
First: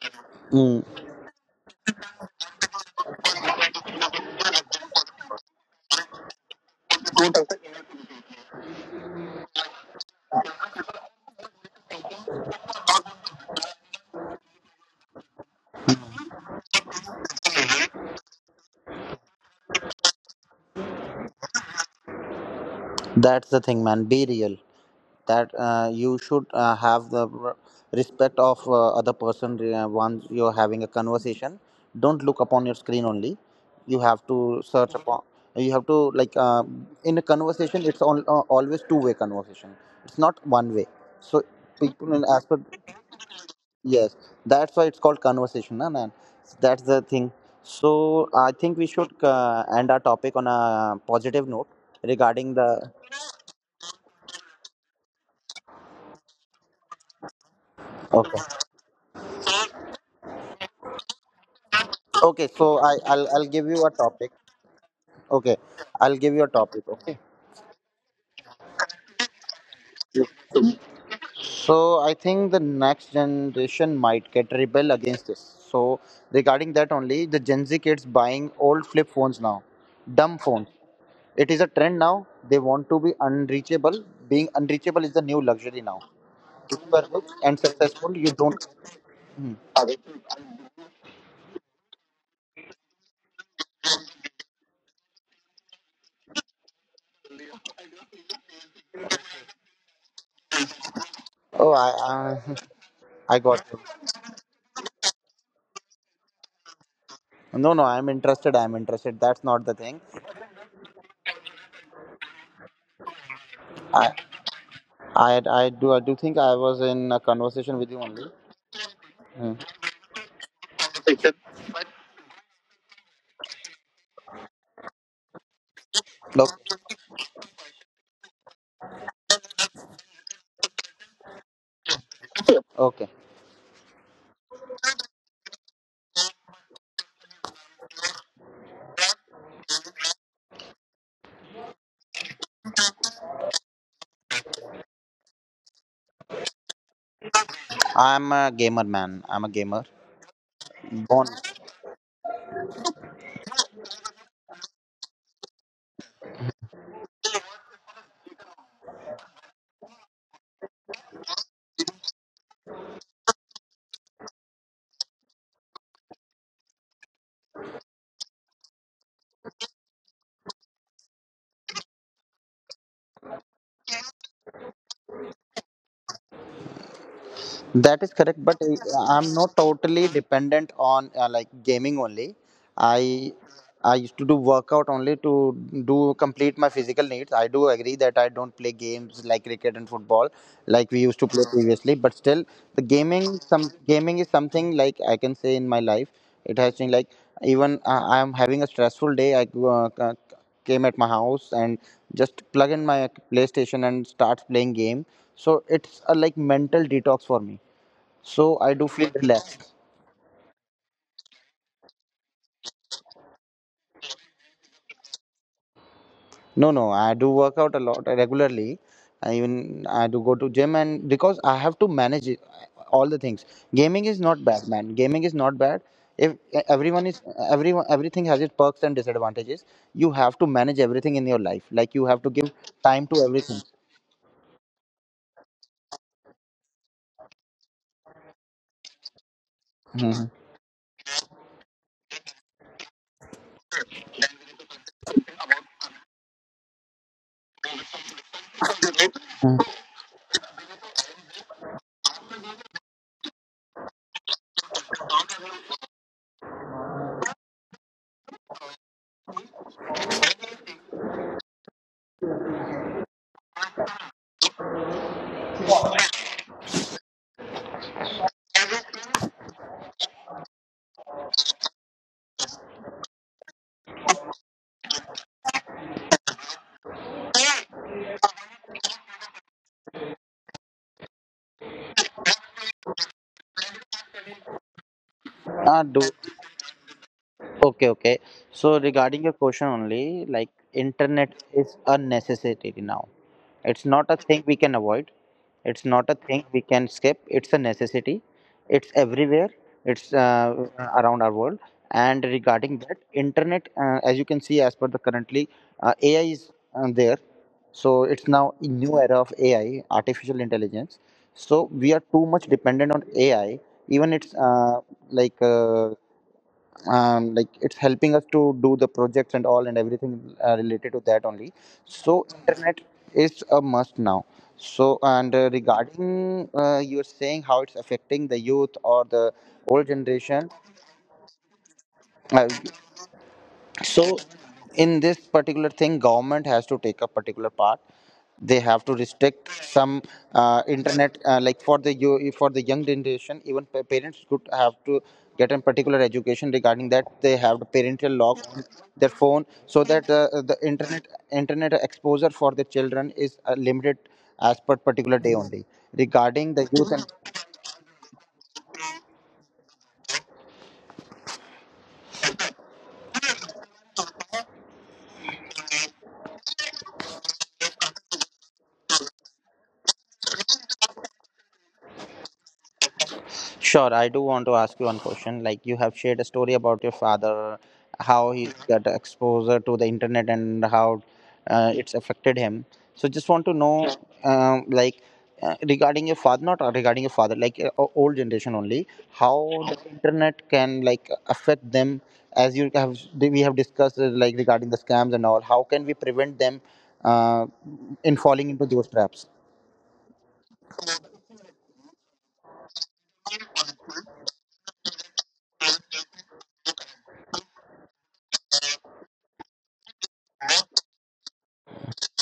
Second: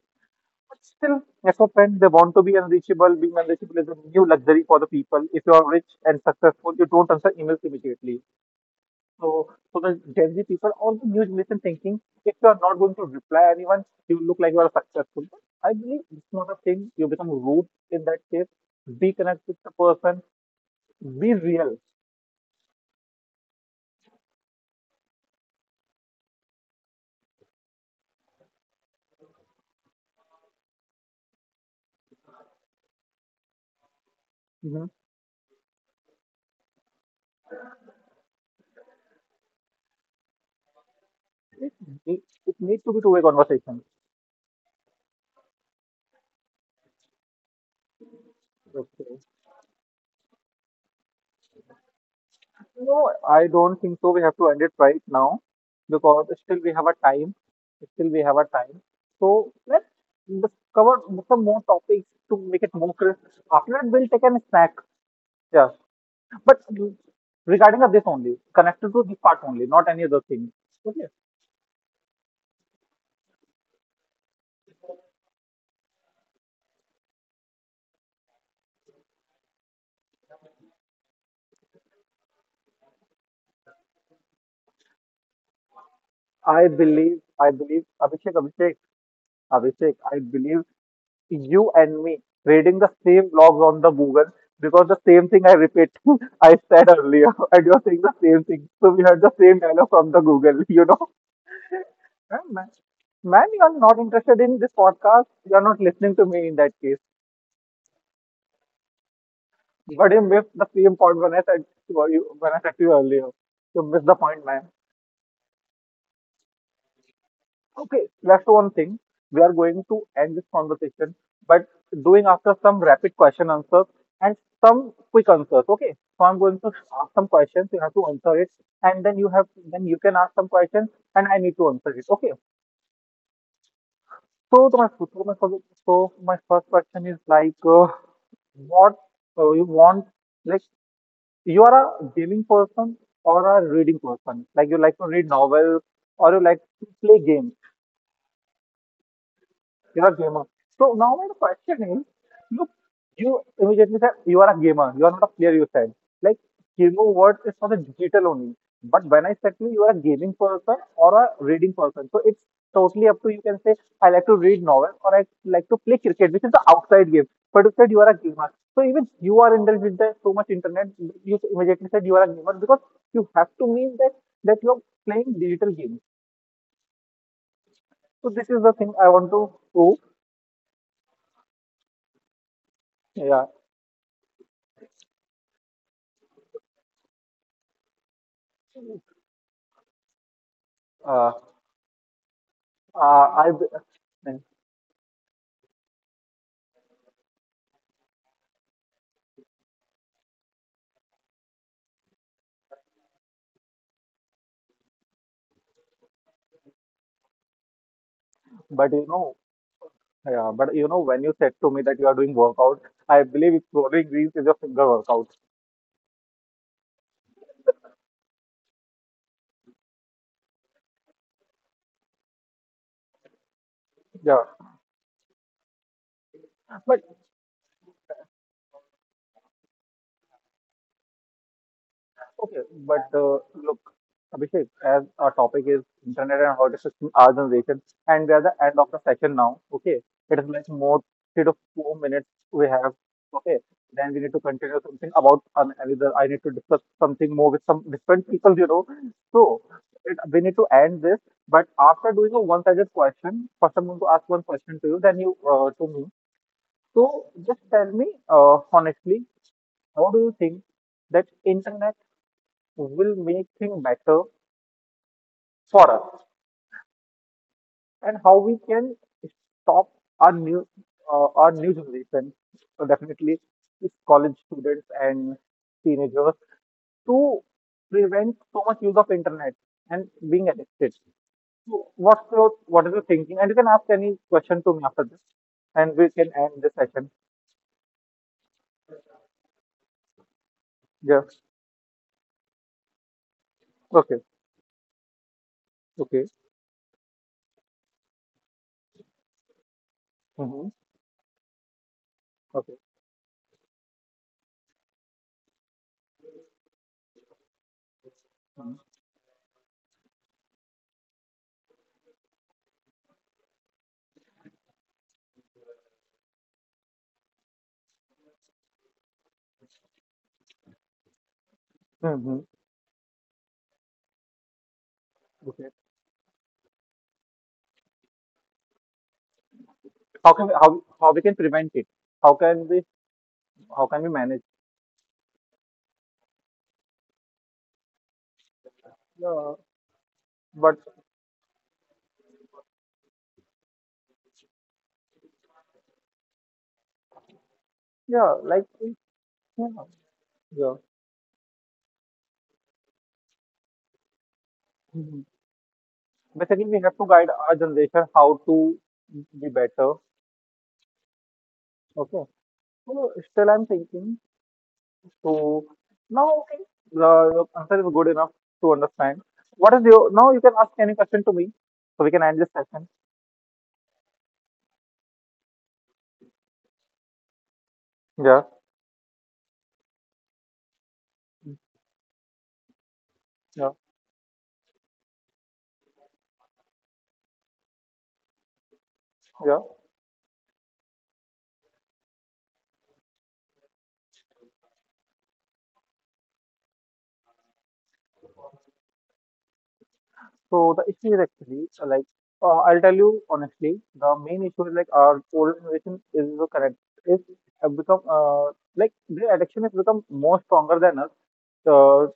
[SPEAKER 1] But
[SPEAKER 2] Mm.
[SPEAKER 1] still, as a friend, they want to be unreachable. Being unreachable is a new luxury for the people. If you are rich and successful, you don't answer emails immediately. So, so the Gen Z people, all the new generation thinking, if you are not going to reply anyone, you look like you are successful. But I believe it's not a thing. You become rude in that case. Be connected with the person. Be real.
[SPEAKER 2] That's the thing, man. Be real. That uh, you should uh, have the r- respect of uh, other person uh, once you're having a conversation. Don't look upon your screen only. You have to
[SPEAKER 1] Hmm.
[SPEAKER 2] search upon. You have to, like, uh, in a conversation it's all, uh, always two way conversation. It's not one way, so
[SPEAKER 1] It,
[SPEAKER 2] people
[SPEAKER 1] it,
[SPEAKER 2] in
[SPEAKER 1] it
[SPEAKER 2] aspect.
[SPEAKER 1] needs to be two-way conversation.
[SPEAKER 2] Yes, that's why it's called conversation, na, and that's the thing. So I think we should
[SPEAKER 1] Okay.
[SPEAKER 2] uh, end our topic on a positive note regarding the.
[SPEAKER 1] No, I don't think so. We have to end it right now because still we have a time. Still we have a
[SPEAKER 2] Okay,
[SPEAKER 1] time. So let's just cover some more topics to
[SPEAKER 2] okay,
[SPEAKER 1] make
[SPEAKER 2] so
[SPEAKER 1] it
[SPEAKER 2] i
[SPEAKER 1] more crisp.
[SPEAKER 2] i'll, I'll give
[SPEAKER 1] After
[SPEAKER 2] you
[SPEAKER 1] that,
[SPEAKER 2] a
[SPEAKER 1] we'll take
[SPEAKER 2] topic.
[SPEAKER 1] a snack.
[SPEAKER 2] Okay,
[SPEAKER 1] Yeah.
[SPEAKER 2] I'll give you a
[SPEAKER 1] But
[SPEAKER 2] topic. Okay,
[SPEAKER 1] regarding of this only, connected to this part only, not any other thing. Okay.
[SPEAKER 2] so I think the next generation might get rebel against this. So regarding that only, the Gen Z kids buying old flip phones now, dumb phones. It is a trend now. They want to be unreachable. Being unreachable is the new luxury now.
[SPEAKER 1] I
[SPEAKER 2] If you are
[SPEAKER 1] believe,
[SPEAKER 2] rich
[SPEAKER 1] I
[SPEAKER 2] and
[SPEAKER 1] believe,
[SPEAKER 2] successful, you
[SPEAKER 1] Abhishek,
[SPEAKER 2] don't.
[SPEAKER 1] Abhishek,
[SPEAKER 2] Hmm.
[SPEAKER 1] Abhishek, I believe you and me reading the same blogs on the Google, because the same thing I repeat I said earlier, and you're saying the same thing. So we heard the same dialogue from the Google, you know.
[SPEAKER 2] Oh, I,
[SPEAKER 1] Man,
[SPEAKER 2] I,
[SPEAKER 1] man,
[SPEAKER 2] I
[SPEAKER 1] man, you
[SPEAKER 2] got
[SPEAKER 1] are
[SPEAKER 2] you.
[SPEAKER 1] not interested in this podcast. You are not listening to me in that case.
[SPEAKER 2] No, no, I'm interested. I'm interested. That's not the thing.
[SPEAKER 1] But you missed the same point when I said to you when I said to you earlier. You missed
[SPEAKER 2] I,
[SPEAKER 1] the point, man.
[SPEAKER 2] I, I do, I do think I was in a conversation with you
[SPEAKER 1] Okay,
[SPEAKER 2] only.
[SPEAKER 1] that's one thing. We are
[SPEAKER 2] Hmm.
[SPEAKER 1] going to end this conversation,
[SPEAKER 2] Okay.
[SPEAKER 1] but doing after some rapid question answers and some quick answers. Okay, so I'm going to ask some questions. You have to answer it, and then you have then you can ask some questions, and I need to answer it. Okay.
[SPEAKER 2] Okay.
[SPEAKER 1] So to my so my first so my first question is like, uh, what uh, you want? Like you are a gaming person or a reading person? Like you like to read novels or you like to play games?
[SPEAKER 2] I'm a gamer, man. I'm a gamer.
[SPEAKER 1] You're a gamer. So now
[SPEAKER 2] Born.
[SPEAKER 1] my question is, look, you immediately said you are a gamer. You are not a player. You said like gamer word is for the digital only. But when I said to you, you are a gaming person or a reading person. So it's totally up to you. Can say I like to read novel or I like to play cricket, which is the outside game. But you said you are a gamer. So even you are indulged with the so much internet. You immediately said you are a gamer because you have to mean that that you are playing digital games.
[SPEAKER 2] That is
[SPEAKER 1] So
[SPEAKER 2] correct,
[SPEAKER 1] this
[SPEAKER 2] but
[SPEAKER 1] is the thing
[SPEAKER 2] uh,
[SPEAKER 1] I want
[SPEAKER 2] I'm
[SPEAKER 1] to
[SPEAKER 2] not
[SPEAKER 1] prove.
[SPEAKER 2] totally dependent on, uh, like, gaming only. I
[SPEAKER 1] Yeah.
[SPEAKER 2] I used to do workout only to do complete my physical needs. I do agree that I don't play games like cricket and football like we used to
[SPEAKER 1] Uh,
[SPEAKER 2] play previously, but still the
[SPEAKER 1] Uh,
[SPEAKER 2] gaming,
[SPEAKER 1] I,
[SPEAKER 2] some gaming is
[SPEAKER 1] b-
[SPEAKER 2] something, like, I can say in my life it has been like, even uh, I am having a stressful day. I go, uh, c- came at my house and just plug in my PlayStation and start playing game. So it's a like mental detox for me. So I do
[SPEAKER 1] but you
[SPEAKER 2] feel
[SPEAKER 1] know,
[SPEAKER 2] relaxed.
[SPEAKER 1] yeah, but you know, when you said to me that you are doing workout, I believe it's only Greece is a finger workout.
[SPEAKER 2] No, no, I do work out a lot regularly. I, even I do go to gym, and because I have to manage it, all the things. Gaming is not
[SPEAKER 1] Yeah,
[SPEAKER 2] bad, man. Gaming is not bad. If
[SPEAKER 1] but
[SPEAKER 2] everyone is everyone everything has its perks and disadvantages. You have to manage everything in your life. Like, you have to give
[SPEAKER 1] okay,
[SPEAKER 2] time
[SPEAKER 1] but
[SPEAKER 2] to
[SPEAKER 1] uh,
[SPEAKER 2] everything.
[SPEAKER 1] look, Abhishek, as our topic is internet and how it affects our generation, and we are the end of the session now. Okay,
[SPEAKER 2] Mhm.
[SPEAKER 1] it is like more three to four minutes we have. Okay, then we need to continue something about an- another. I need to discuss something more with some different people, you know. So it, we need to end this. But after doing a one-sided question, first I'm going to ask one question to you, then you uh, to me. So just tell me uh, honestly, how do you think that internet will make things better for us and how we can stop our new uh, our new generation, so definitely it's college students and teenagers, to prevent so much use of internet and being addicted. So what's your what is your thinking? And you can ask any question to me after this,
[SPEAKER 2] Ah, do
[SPEAKER 1] and we can end the session.
[SPEAKER 2] okay, okay. So regarding your question only, like,
[SPEAKER 1] Yeah.
[SPEAKER 2] internet is a necessity now. It's not a
[SPEAKER 1] Okay,
[SPEAKER 2] thing we can avoid. It's not a
[SPEAKER 1] okay.
[SPEAKER 2] thing we can skip. It's a necessity. It's everywhere. It's uh,
[SPEAKER 1] Mm-hmm.
[SPEAKER 2] around our world. And
[SPEAKER 1] Okay.
[SPEAKER 2] regarding that, internet, uh, as you can see, as per the currently, uh, A I is uh, there. So it's now a
[SPEAKER 1] Mm-hmm.
[SPEAKER 2] new era of A I, artificial intelligence. So we are too much dependent on A I. Even it's uh, like uh, um, like it's helping us to do the projects and all, and everything uh, related to that only, so
[SPEAKER 1] Mm-hmm.
[SPEAKER 2] internet is a must now. So and uh,
[SPEAKER 1] Okay.
[SPEAKER 2] regarding, uh, you're saying how it's affecting the youth or the old
[SPEAKER 1] how can
[SPEAKER 2] generation.
[SPEAKER 1] we, how how we can prevent it? How
[SPEAKER 2] uh,
[SPEAKER 1] can we, how can we
[SPEAKER 2] so
[SPEAKER 1] manage?
[SPEAKER 2] in this particular thing, government has to take a particular part. They have to restrict
[SPEAKER 1] Yeah,
[SPEAKER 2] some uh,
[SPEAKER 1] but
[SPEAKER 2] internet, uh, like, for the yo- for the young generation. Even pa- parents could have to get a particular education regarding that. They have the parental
[SPEAKER 1] yeah,
[SPEAKER 2] lock on
[SPEAKER 1] like in-
[SPEAKER 2] their phone
[SPEAKER 1] yeah,
[SPEAKER 2] so that uh, the
[SPEAKER 1] yeah.
[SPEAKER 2] internet internet exposure for the children is uh, limited, as per particular
[SPEAKER 1] Mhm.
[SPEAKER 2] day only, regarding the
[SPEAKER 1] Basically, we
[SPEAKER 2] youth.
[SPEAKER 1] have to guide our generation how to be better. Okay. So still, I'm thinking. So now, okay, the your answer is good enough to understand. What is your now? You can ask any question to me, so we can end this session.
[SPEAKER 2] Sure, I do want to ask you one question. Like, you have shared a story about your father, how he
[SPEAKER 1] Yeah,
[SPEAKER 2] got exposure to the internet, and how uh, it's affected him. So just want to
[SPEAKER 1] yeah,
[SPEAKER 2] know, um, like, uh, regarding your father, not uh, regarding your father, like, uh, o- old generation only, how
[SPEAKER 1] yeah.
[SPEAKER 2] the internet can, like, affect them. As you have, we have discussed, uh, like, regarding the scams and all. How can we prevent them, uh, in falling into those traps?
[SPEAKER 1] So the issue is actually uh, like uh, I'll tell you honestly, the main issue is like our old generation is the correct is have become uh, like their addiction has become more stronger than us uh,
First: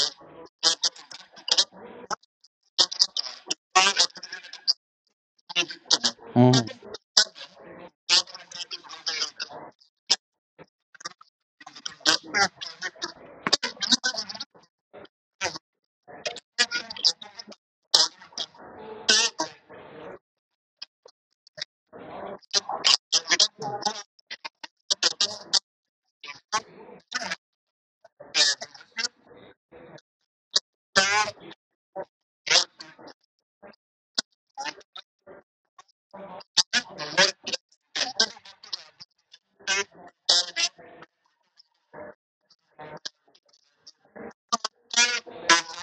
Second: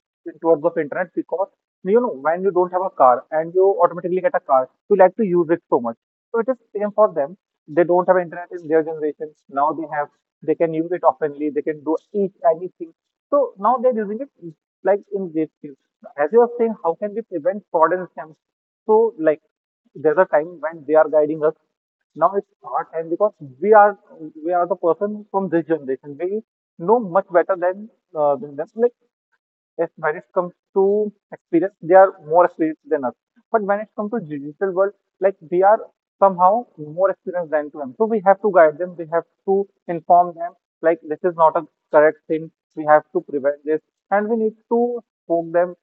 [SPEAKER 1] towards of internet, because you know, when you don't have a car and you automatically get a car, you like to use it so much. So it is
[SPEAKER 2] Hmm.
[SPEAKER 1] same for them. They don't have internet in their generation. Now they have. They can use it oftenly. They can do each anything. So now they're using it like in these fields. As you are saying, how can we prevent fraud and scams? So like there's a time when they are guiding us, now it's our time, because we are we are the person from this generation. We know much better than uh, than them. Like yes, when it comes to experience, they are more experienced than us. But when it comes to digital world, like we are somehow more experienced than to them. So we have to guide them. We have to inform them. Like this is not a correct thing. We have to prevent this, and we need to poke them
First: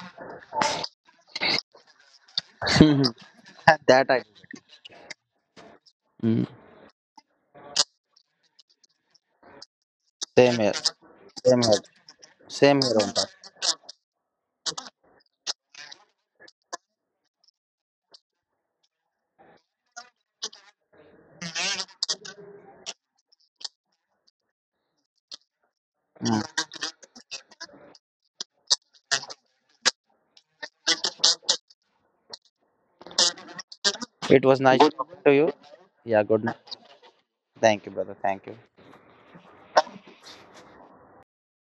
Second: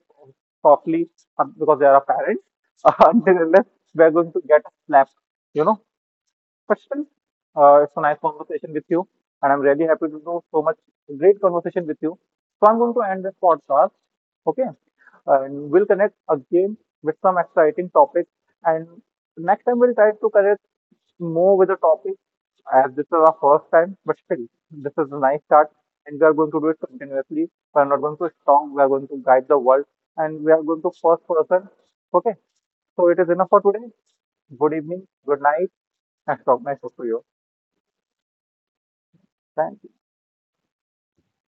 [SPEAKER 1] softly uh, because they are our parents. Until unless we
[SPEAKER 2] That
[SPEAKER 1] are
[SPEAKER 2] I.
[SPEAKER 1] going to get slapped, you know,
[SPEAKER 2] Mhm.
[SPEAKER 1] question. Uh, it's a nice conversation with you, and I'm really happy to do
[SPEAKER 2] Same
[SPEAKER 1] so
[SPEAKER 2] here.
[SPEAKER 1] much great
[SPEAKER 2] Same here.
[SPEAKER 1] conversation with you. So I'm
[SPEAKER 2] Same
[SPEAKER 1] going
[SPEAKER 2] here,
[SPEAKER 1] to end
[SPEAKER 2] Omkar.
[SPEAKER 1] this podcast. Okay, and we'll connect again with some exciting topics. And next time we'll try to connect more with the topic, as this is our first time. But still, this is a nice start, and we are going to
[SPEAKER 2] Mm.
[SPEAKER 1] do it continuously. We are not going to stop. We are going to guide the world, and we are going to first person. Okay, so it is enough for today.
[SPEAKER 2] It was
[SPEAKER 1] Good
[SPEAKER 2] nice
[SPEAKER 1] evening.
[SPEAKER 2] talking to
[SPEAKER 1] Good
[SPEAKER 2] you.
[SPEAKER 1] night.
[SPEAKER 2] Yeah,
[SPEAKER 1] ま
[SPEAKER 2] good
[SPEAKER 1] たお会
[SPEAKER 2] night.
[SPEAKER 1] いしましょう。またお会いしましょう。またお会いしましょう。
[SPEAKER 2] Thank you, brother. Thank you.
[SPEAKER 1] Thank you.